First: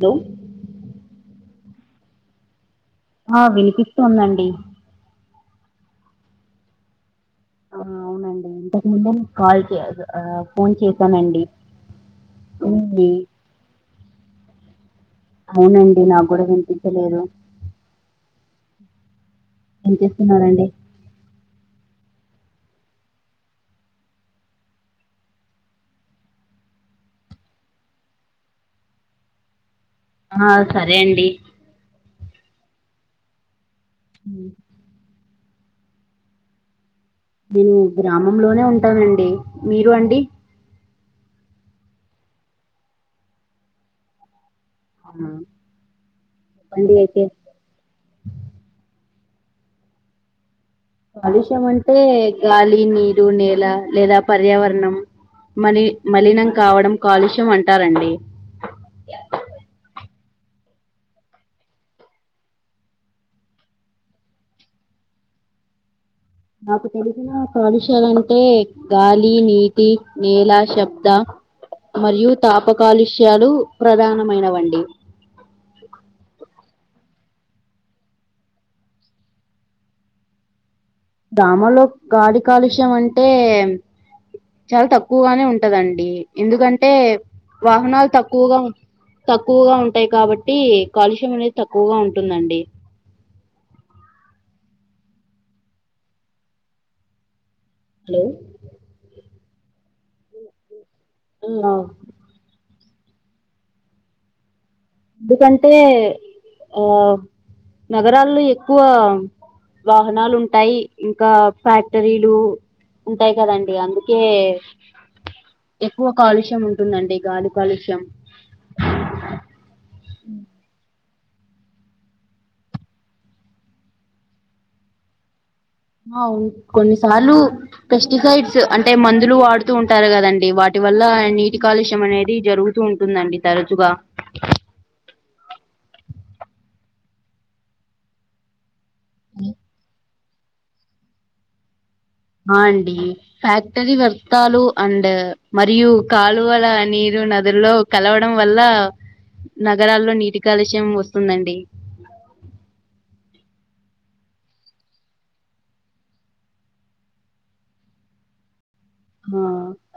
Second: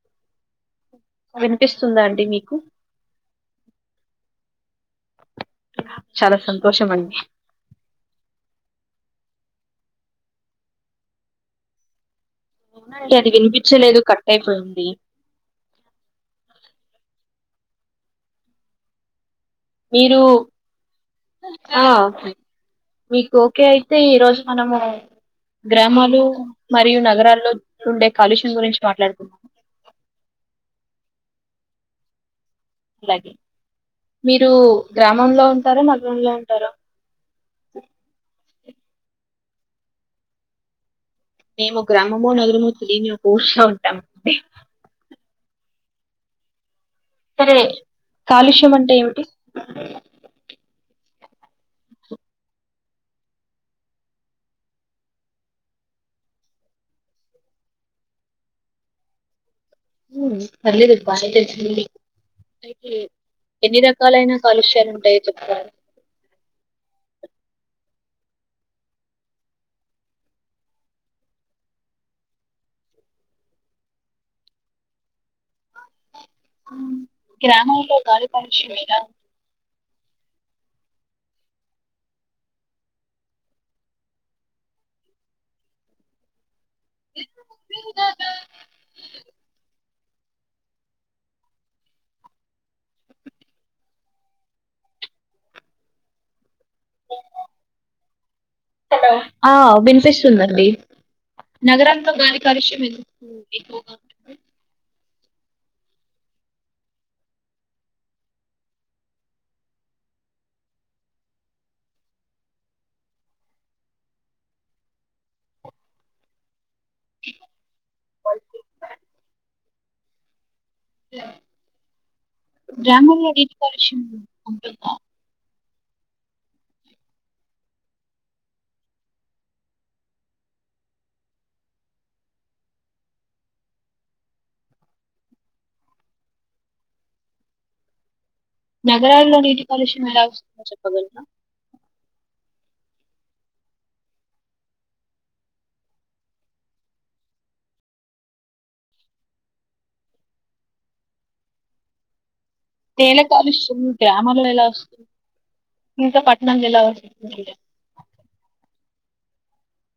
దొ వినిపిస్తుందా అండి మీకు ఆ వినిపిస్తూందండి చాలా సంతోషం అండి ఆ అవునండి ఇంతకు ముంద కాల్ చే ఫోన్ చేసానండి ఏంటే అది వినిపించలేదు కట్ అయిపోయింది అవునండి నాకు కూడా వినిపించలేదు ఏం మీరు చేస్తున్నారండి ఆ మీకు ఓకే అయితే ఈరోజు మనము గ్రామాలు మరియు నగరాల్లో ఉండే కాలుష్యం గురించి మాట్లాడుకుందాం ఆ సరే అండి అలాగే ఉమ్, మీరు గ్రామంలో ఉంటారా నగరంలో ఉంటారా ఉ నేను గ్రామంలోనే ఉంటానండి మీరు అండి మేము గ్రామములను తిరిగి కూర్సొంటాం ఉ సరే కాలుష్యం అంటే ఏమిటి కాలుష్యం అంటే గాలి నీరు నేల లేదా పర్యావరణం మలి మలినం కావడం కాలుష్యం అంటారండి ఉ పర్లేదు బానే తెచ్చింది అయితే ఎన్ని రకాలైన కాలుష్యాలు ఉంటాయో చెప్తారా నాకు తెలిసిన కాలుష్యాలంటే గాలి, నీటి, నేల, శబ్ద మరియు తాపకాలుష్యాలు ప్రధానమైనవండి గ్రామంల్లో దారి పరీక్ష లేదా గ్రామంలో కాలి కాలుష్యం అంటే చాలా తక్కువగానే ఉంటదండి ఎందుకంటే టే వాహనాలు తక్కువగా తక్కువగా ఉ వంటాయి కాబట్టి కాలుష్యం అనేది తక్కువగా ఉంటుందండి హలో హలో ఆ వినిపిస్తూ ఉండండి ఆ నగరంలో గాలి కలుష్యం ఎక్కువగా ఎందుకంటే ఆ నగరాల్లో ఎక్కువ వాహనాలు ఉంటాయి ఇంకా ఫ్యాక్టరీలు ఉంటాయి కదండి అందుకే ఎక్కువ కాలుష్యం ఉ ంటుందండి గాలీ కాలుష్యం గ్రామం లోడి నీటి ఆను కొన్నిసార్లు పెస్టిసైడ్స్ అంటే మందులు వాడుతూ ఉంటారు కదండి వాటి వల్ల నీటి కాలుష్యం అనేది జరుగుతూ ఉంటుందండి తరచుగా నగరాల్లో నీటి కలుష్యం ఎలా వస్తుందో చెప్పగలరా ఆ అండి ఫ్యాక్టరీ వర్తాలు అండ్ మరియు కాలువల నీరు నదులో కలవడం వల్ల నగరాల్లో నీటి కాలుష్యం వస్తుందండి నేల కాలుష్యం ఉతాయి [unintelligible] ఇకా పాట్ణ గలా వ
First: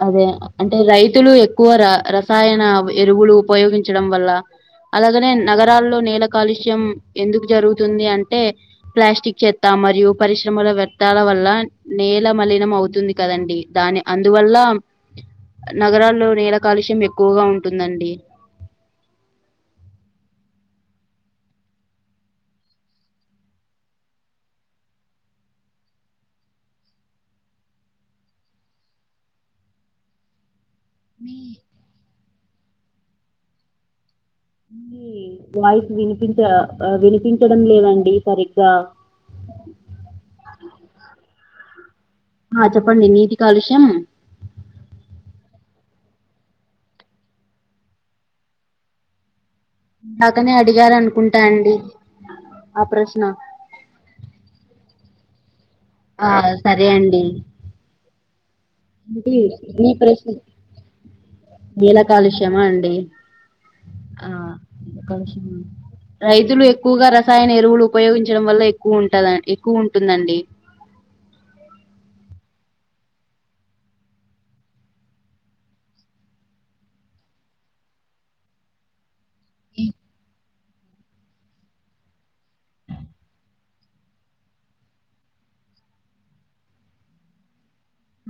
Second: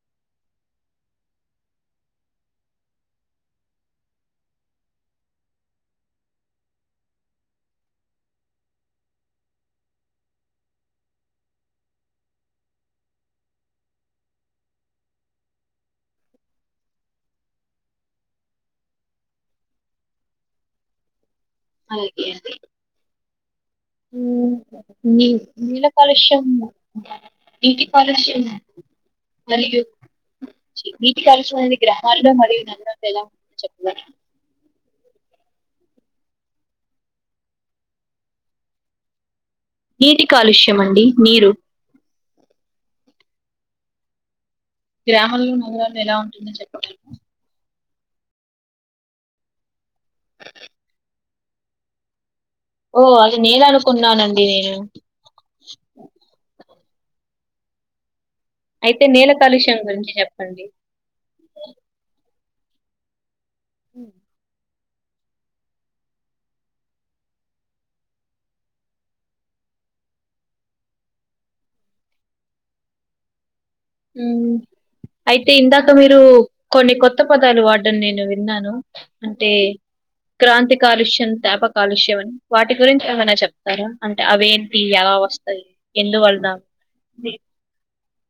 అదే అంటే రైతులు ఎక్కువ ర రసాయన ఎరువులు ఉపయోగించడం వల్ళ అలాగనే నగరాల్లో నేల కాలుష్యం ఎందుకు జరుగుతుంది అంటే ప్లాస్టిక్ చెత్తా మరియు పరిశ్రమల వ్యర్థాల వల్ల నేల మలినం అవుతుంది కదండి దాని అందువల్ల నగరాల్లో నేల కాలుష్యం ఎక్కువగా ఉంటుందండి అలాగే న నీ నీల కాలుష్యం నీటి కాలుష్యం మరియు నీటి కలుషనేది గ్రామాల్లో మరియు నగరాల్లో ఎలా ఉ చెప్ప వాయిస్ వినిపించ వినిపించడం లేదండి సరిగ్గా నీటి కాలుష్య అండి నీరు ఆ చెప్పండి నీటి కాలుష్యం గ్రామంలో నగరాలు ఎలా ఉంటుందని చెప్పటము దాకనే అడిగారు అనుకుంటా అండి ఆ ఓ ప్రశ్న అది నేను అనుకున్నానండి నేను ఆ సరే అండి అయితే నేల కాలుష్యం న గురించి ప్రశ్న చెప్పండి నలా కాలుష్య క్షమా అండి ఉమ్. ఆ విష రైతులు ఎక్కువగా రసాయన ఎరువులు ఉపయోగించడం వల్ల ఎక్కువ ఉంటది ఎక్కువ ఉంటుందండి ఉ అయితే ఇందాక మీరు కొన్ని కొత్త పదాలు వాడడం నేను విన్నాను అంటే క్రాంతి కాలుష్యం త్యాప కాలుష్యం అని వాటి గురించి ఏమైనా చెప్తారా అంటే అవేంటి ఎలా వస్త ఎందు వాళ్ళనా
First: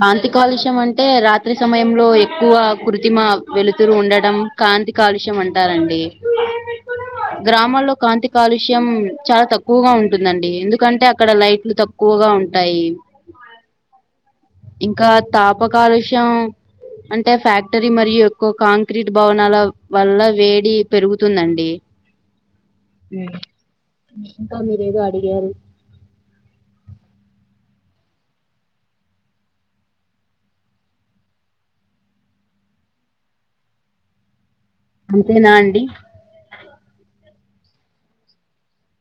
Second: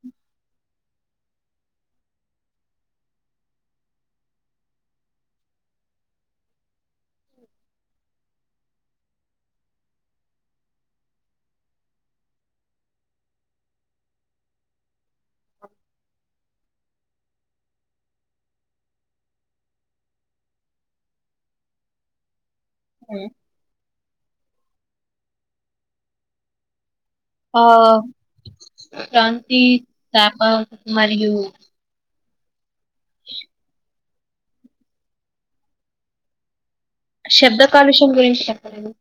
కాంతి కాలుష్యం అంటే అయితే రాత్రి సమయంలో ఎక్కువ కృత్రిమ వెలుతురు ఉండడం కాంతి కాలుష్యం అంటారండి టి గ్రామాల్లో కాంతి కాలుష్యం చాలా తక్కువగా ఉంటుందండి ఎందుకంటే అక్కడ లైట్లు తక్క్ క్కువగా ఉంటాయి ఇంకా తాప కాలుష్యం అంటే ఫ్యాక్టరీ మరియు ఎక్కువ కాంక్రీట్ భవనాల వల్ల వేడి పెరుగుతుందండి మ్మ్. ఇంకా మీరేదో అడిగారు ఆ ప్రంతి సాప మరియు అంతేనా అండి శబ్ద కాలుష్యం గురించి చెప్పలేదు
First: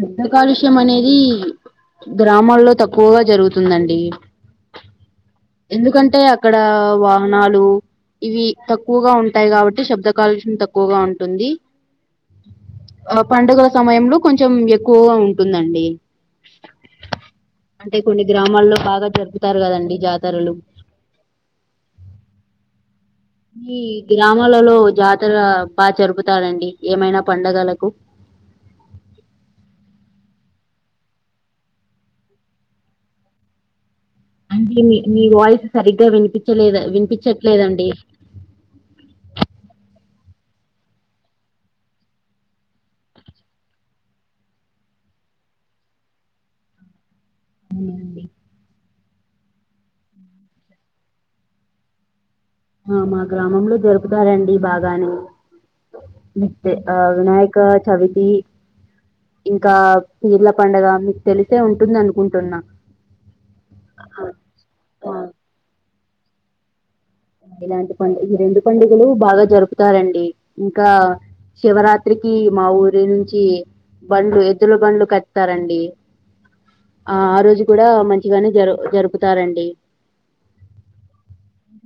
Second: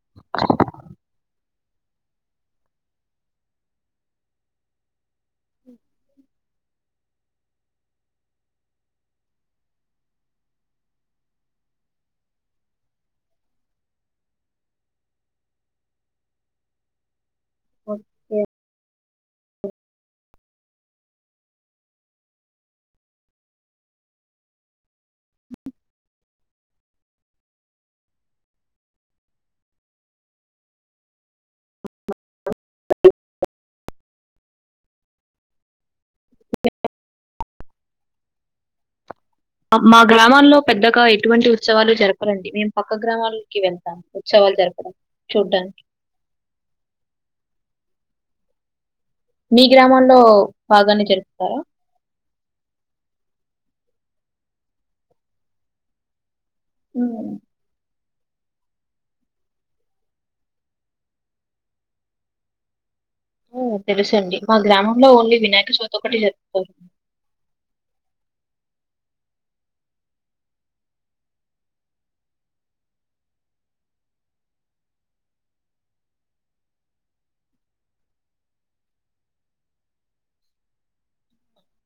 శబ్ద కాలుష్యం అనేది గ్రామాల్లో తక్కువగా జరుగుతుందండి ఎందుకంటే అక్కడ వాహనాలు ఇవి తక్కువగా ఉంటాయి కాబట్టి శబ్ద కాలుష్యం తక్కువగా ఉంటుంది ఆ పండుగల సమయంలో కొంచెం ఎక్కువగా ఉంటుందండి అంటే కొన్ని ఓకే. గ్రామాల్లో బాగా జరు తారు గదండి జాతరలు మీ గ్రామాలలో జాతర బా జరుపుతారండి ఏమైనా పండగలకు అంటే మీ వాయిస్ సరిగ్గా వినిపిచలేదు వినిపిచట్లేదండి మా గ్రామాల్లో పెద్దగా ఎటువంటి ఉత్సవాలు జరపరండి మేము పక్క గ్రామాలకి వెళ్తాం ఉత్సవా జరపడం చూడ్డానికి అవుండి మీ గ్రామంలో బాగాన్ని జరుపుతారా ఆ మా గ్రామంలో జరుపుతారండి బాగానే ఆ ఉమ్ వినాయక చవి ఇంకా పీర్ల పండగ మీకు తెలిసే ఉంటుందనుకుంటున్నా ఓ తెలుసండి మా గ్రామంలో ఆ. ఓన్లీ వినాయక చౌతి ఒకటే జరుపుతారు ఇలాంటి పండుగ ఈ రెండు పండుగలు బాగా జరుపుతారండి ఇంకా శివరాత్రికి మా ఊరి నుంచి బండ్లు ఎద్దుల బండ్లు కడతారండి ఆ ఆ రోజు కూడా మంచిగానే జరు జరుపుతారండి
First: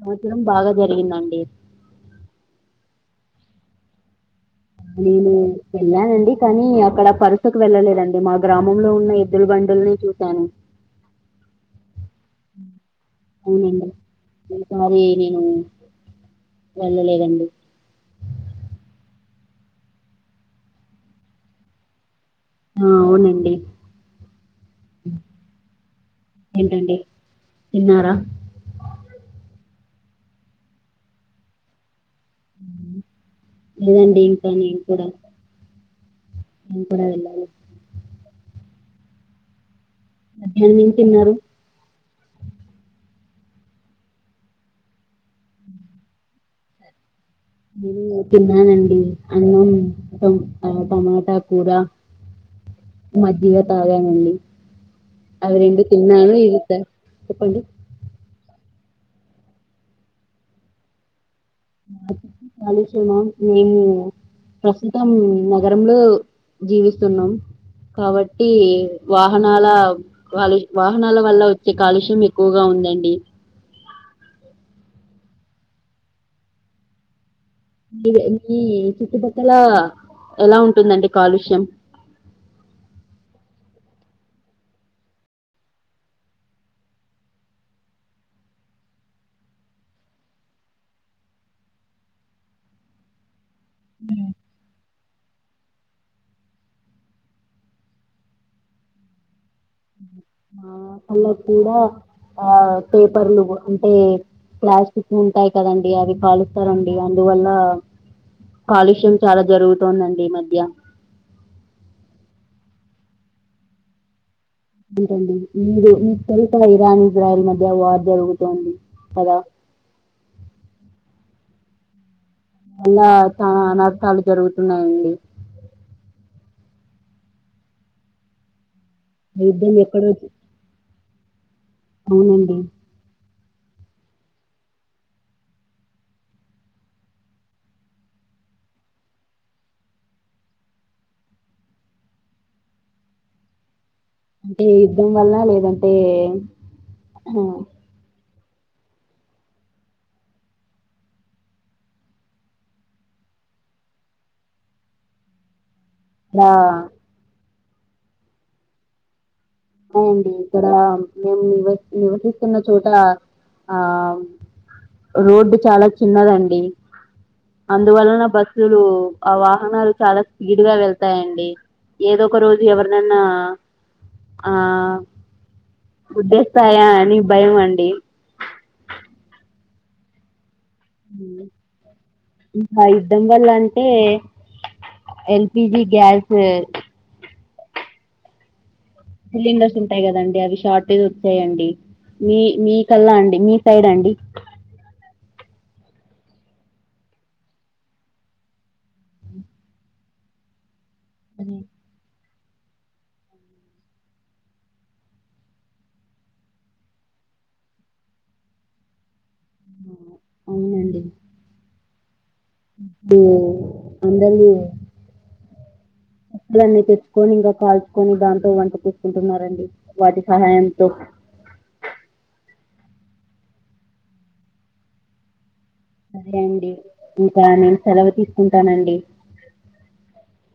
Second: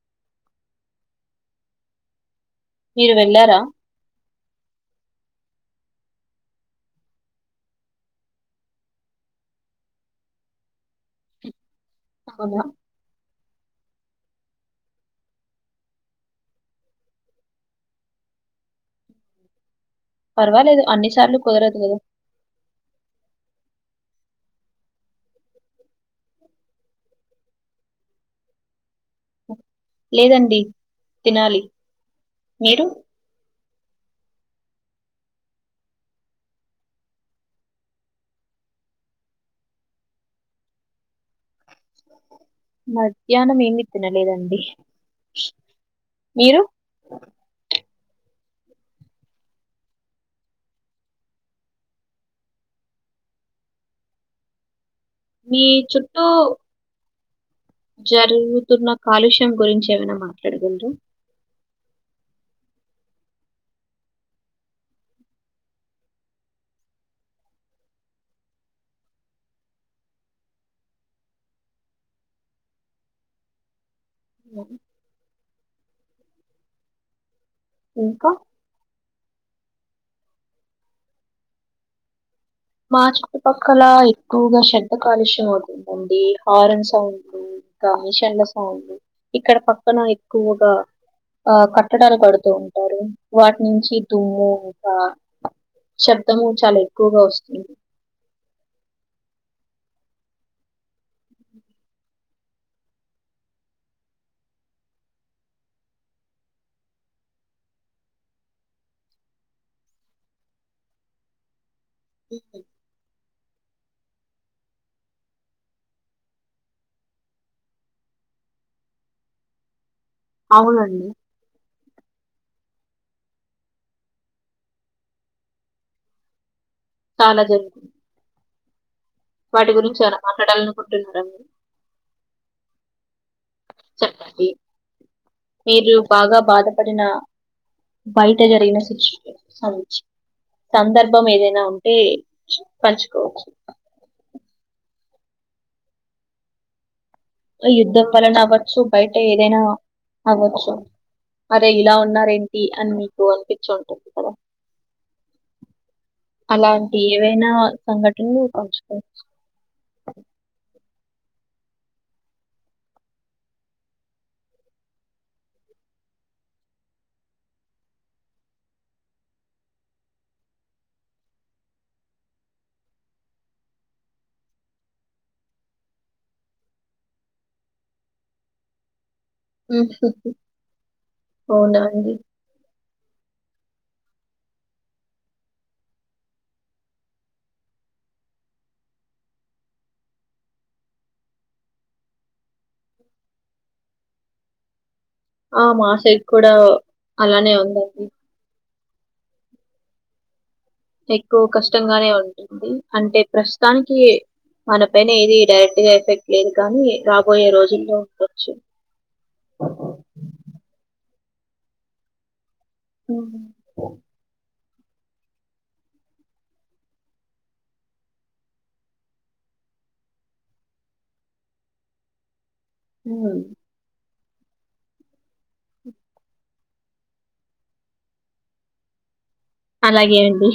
సంవత్సరం బాగా జరిగిందండి మీరు వెళ్ళారా నేను వెళ్ళానండి కానీ అక్కడ పరుసకు వెళ్ళలేదండి మా గ్రామంలో ఉన్న ఎద్దుల బండి బండ్లు చూసాను పకబో అవునండి ఇంకా ఏనిను వెళ్లలేదండి పర్వాలేదు అన్ని సార్లు కుదరదు ఆ అవునండి ఏంటండి తిన్నారా లేదండి తినాలి మీరు లేదండి ఇంకా నేను కూడా నేను కుడ వెళ్లాలి మధ్యాహ్నం ఏం తిన్నారు మధ్యానమేమి తినలేదండి మీరు తిన్నానండి అన్నం టమ్ టమాటా కూర మజ్జిగ తాగానండి అ మీ రెండూ చుట్టూ తిన్నాను ఇది త చెప్పండి [inaudible] తున్న కాలుష్యం గురించి ఏమైనా మాట్లాడగలరా [inaudible] కాలుష్యమా నేను ప్రస్తుతం నగరంలో జీవిస్తున్నాం కాబట్టి వాహనాల కాలు వాహనాల వల్ల వచ్చే కాలుష్యం ఎక్కువగా ఉం ఉందండి ఉమ్. ఇంకా [inaudible] మీ చుట్టుపక్కల ఎలా ఉంటుందండి కాలుష్యం మా చుట్టుపక్కల ఎక్కువగా శబ్ద కాలుష్యం అవుతుందండి హారన్ సౌండ్లు కా మిషన్ ల సౌండ్లు ఇక్కడ పక్కన ఎక్కువగా ఆ కట్టడాలు కడుతూ ఉంటారు వాటి నుంచి దుమ్ము ఇంకా శబ్దము చాలా ఎక్కువగా వస్సుం ఆ పల్లక్కూడా ఆ పేపర్లు అంటే ప్లాస్టిక్ ఉంటాయి కదండి అవి కాలుస్తారండి అందువల్ల కాలుష్యం చాలా జరుగుతోందండి ఈ మధ్య [unintelligible] మీరండి మీరు మీకు తెలుసుకదా ఇరాన్ ఇజ్రాయెల్ మధ్య వార్ జరుగుతోంది కదా అవునండి అలా చాలా అనర్థాలు జరుగుతున్నాయి అండి చాలా జరుగుతుంది ఆ వాటి యుద్ధం గురించి ఎక్కడో ఏమైనా చ- మాట్లాడాలనుకుంటున్నారా మీరు అవునండి చెప్పండి మీరు బాగా బాధపడిన బయట జరిగిన సిచ్యువేషన్స్ సందర్భం ఏదైనా ఉంటే పంచుకోవచ్చు అంటే యుద్ధం వల్ల లేదంటే ఆ, యుద్ధం వలన అవ్వచ్చు బయట ఏదైనా అవ్వచ్చు అరే ఇలా ఉన్నారేంటి అని మీకు అనిపిచ్చి ఉంటుంది కదా అహా అలాంటి ఏవైనా సంఘటనలు పంచుకోవచ్చు అవుండి ఇక్కడ మేము నివ నివసిస్తున్న చోట ఆమ్ రోడ్డు చాలా చిన్నదండి అందువలన బస్సులు ఆ వాహనాలు చాలా స్పీడ్గా వెళ్తాయండి ఏదో ఒక రోజు ఎవరిననా ఆ గుద్దేస్తాయా అని భయం అండి అవునా అండి ఆ యుద్దం వల్ల అంటే L P G gas cylinders ఉంటాయి కదండి అవి షార్టేజ్ వచ్చాయండి మీ మీ కల్లా అండి మీ సైడ్ అండి ఆ మా సైట్ కూడా అలానే ఉందండి ఎక్కువ కష్టంగానే ఉంటుంది అంటే ప్రస్తుతానికి మన పైన ఏదీ డైరెక్ట్ గా ఎఫెక్ట్ లేదు కానీ రాబోయే రోజుల్లో ఉండొచ్చు అవునండి హ్మ్. [inaudible] కట్లన్నీ తెచ్చుకొని ఇంకా కాల్చుకొని దాంతో వంట చేసుకుంటున్నారండి వాటి సహాయంతో [unintelligible] సరే అండి ఇంకా నేను సెలవు తీసుకుంటానండి, అలాగే అండి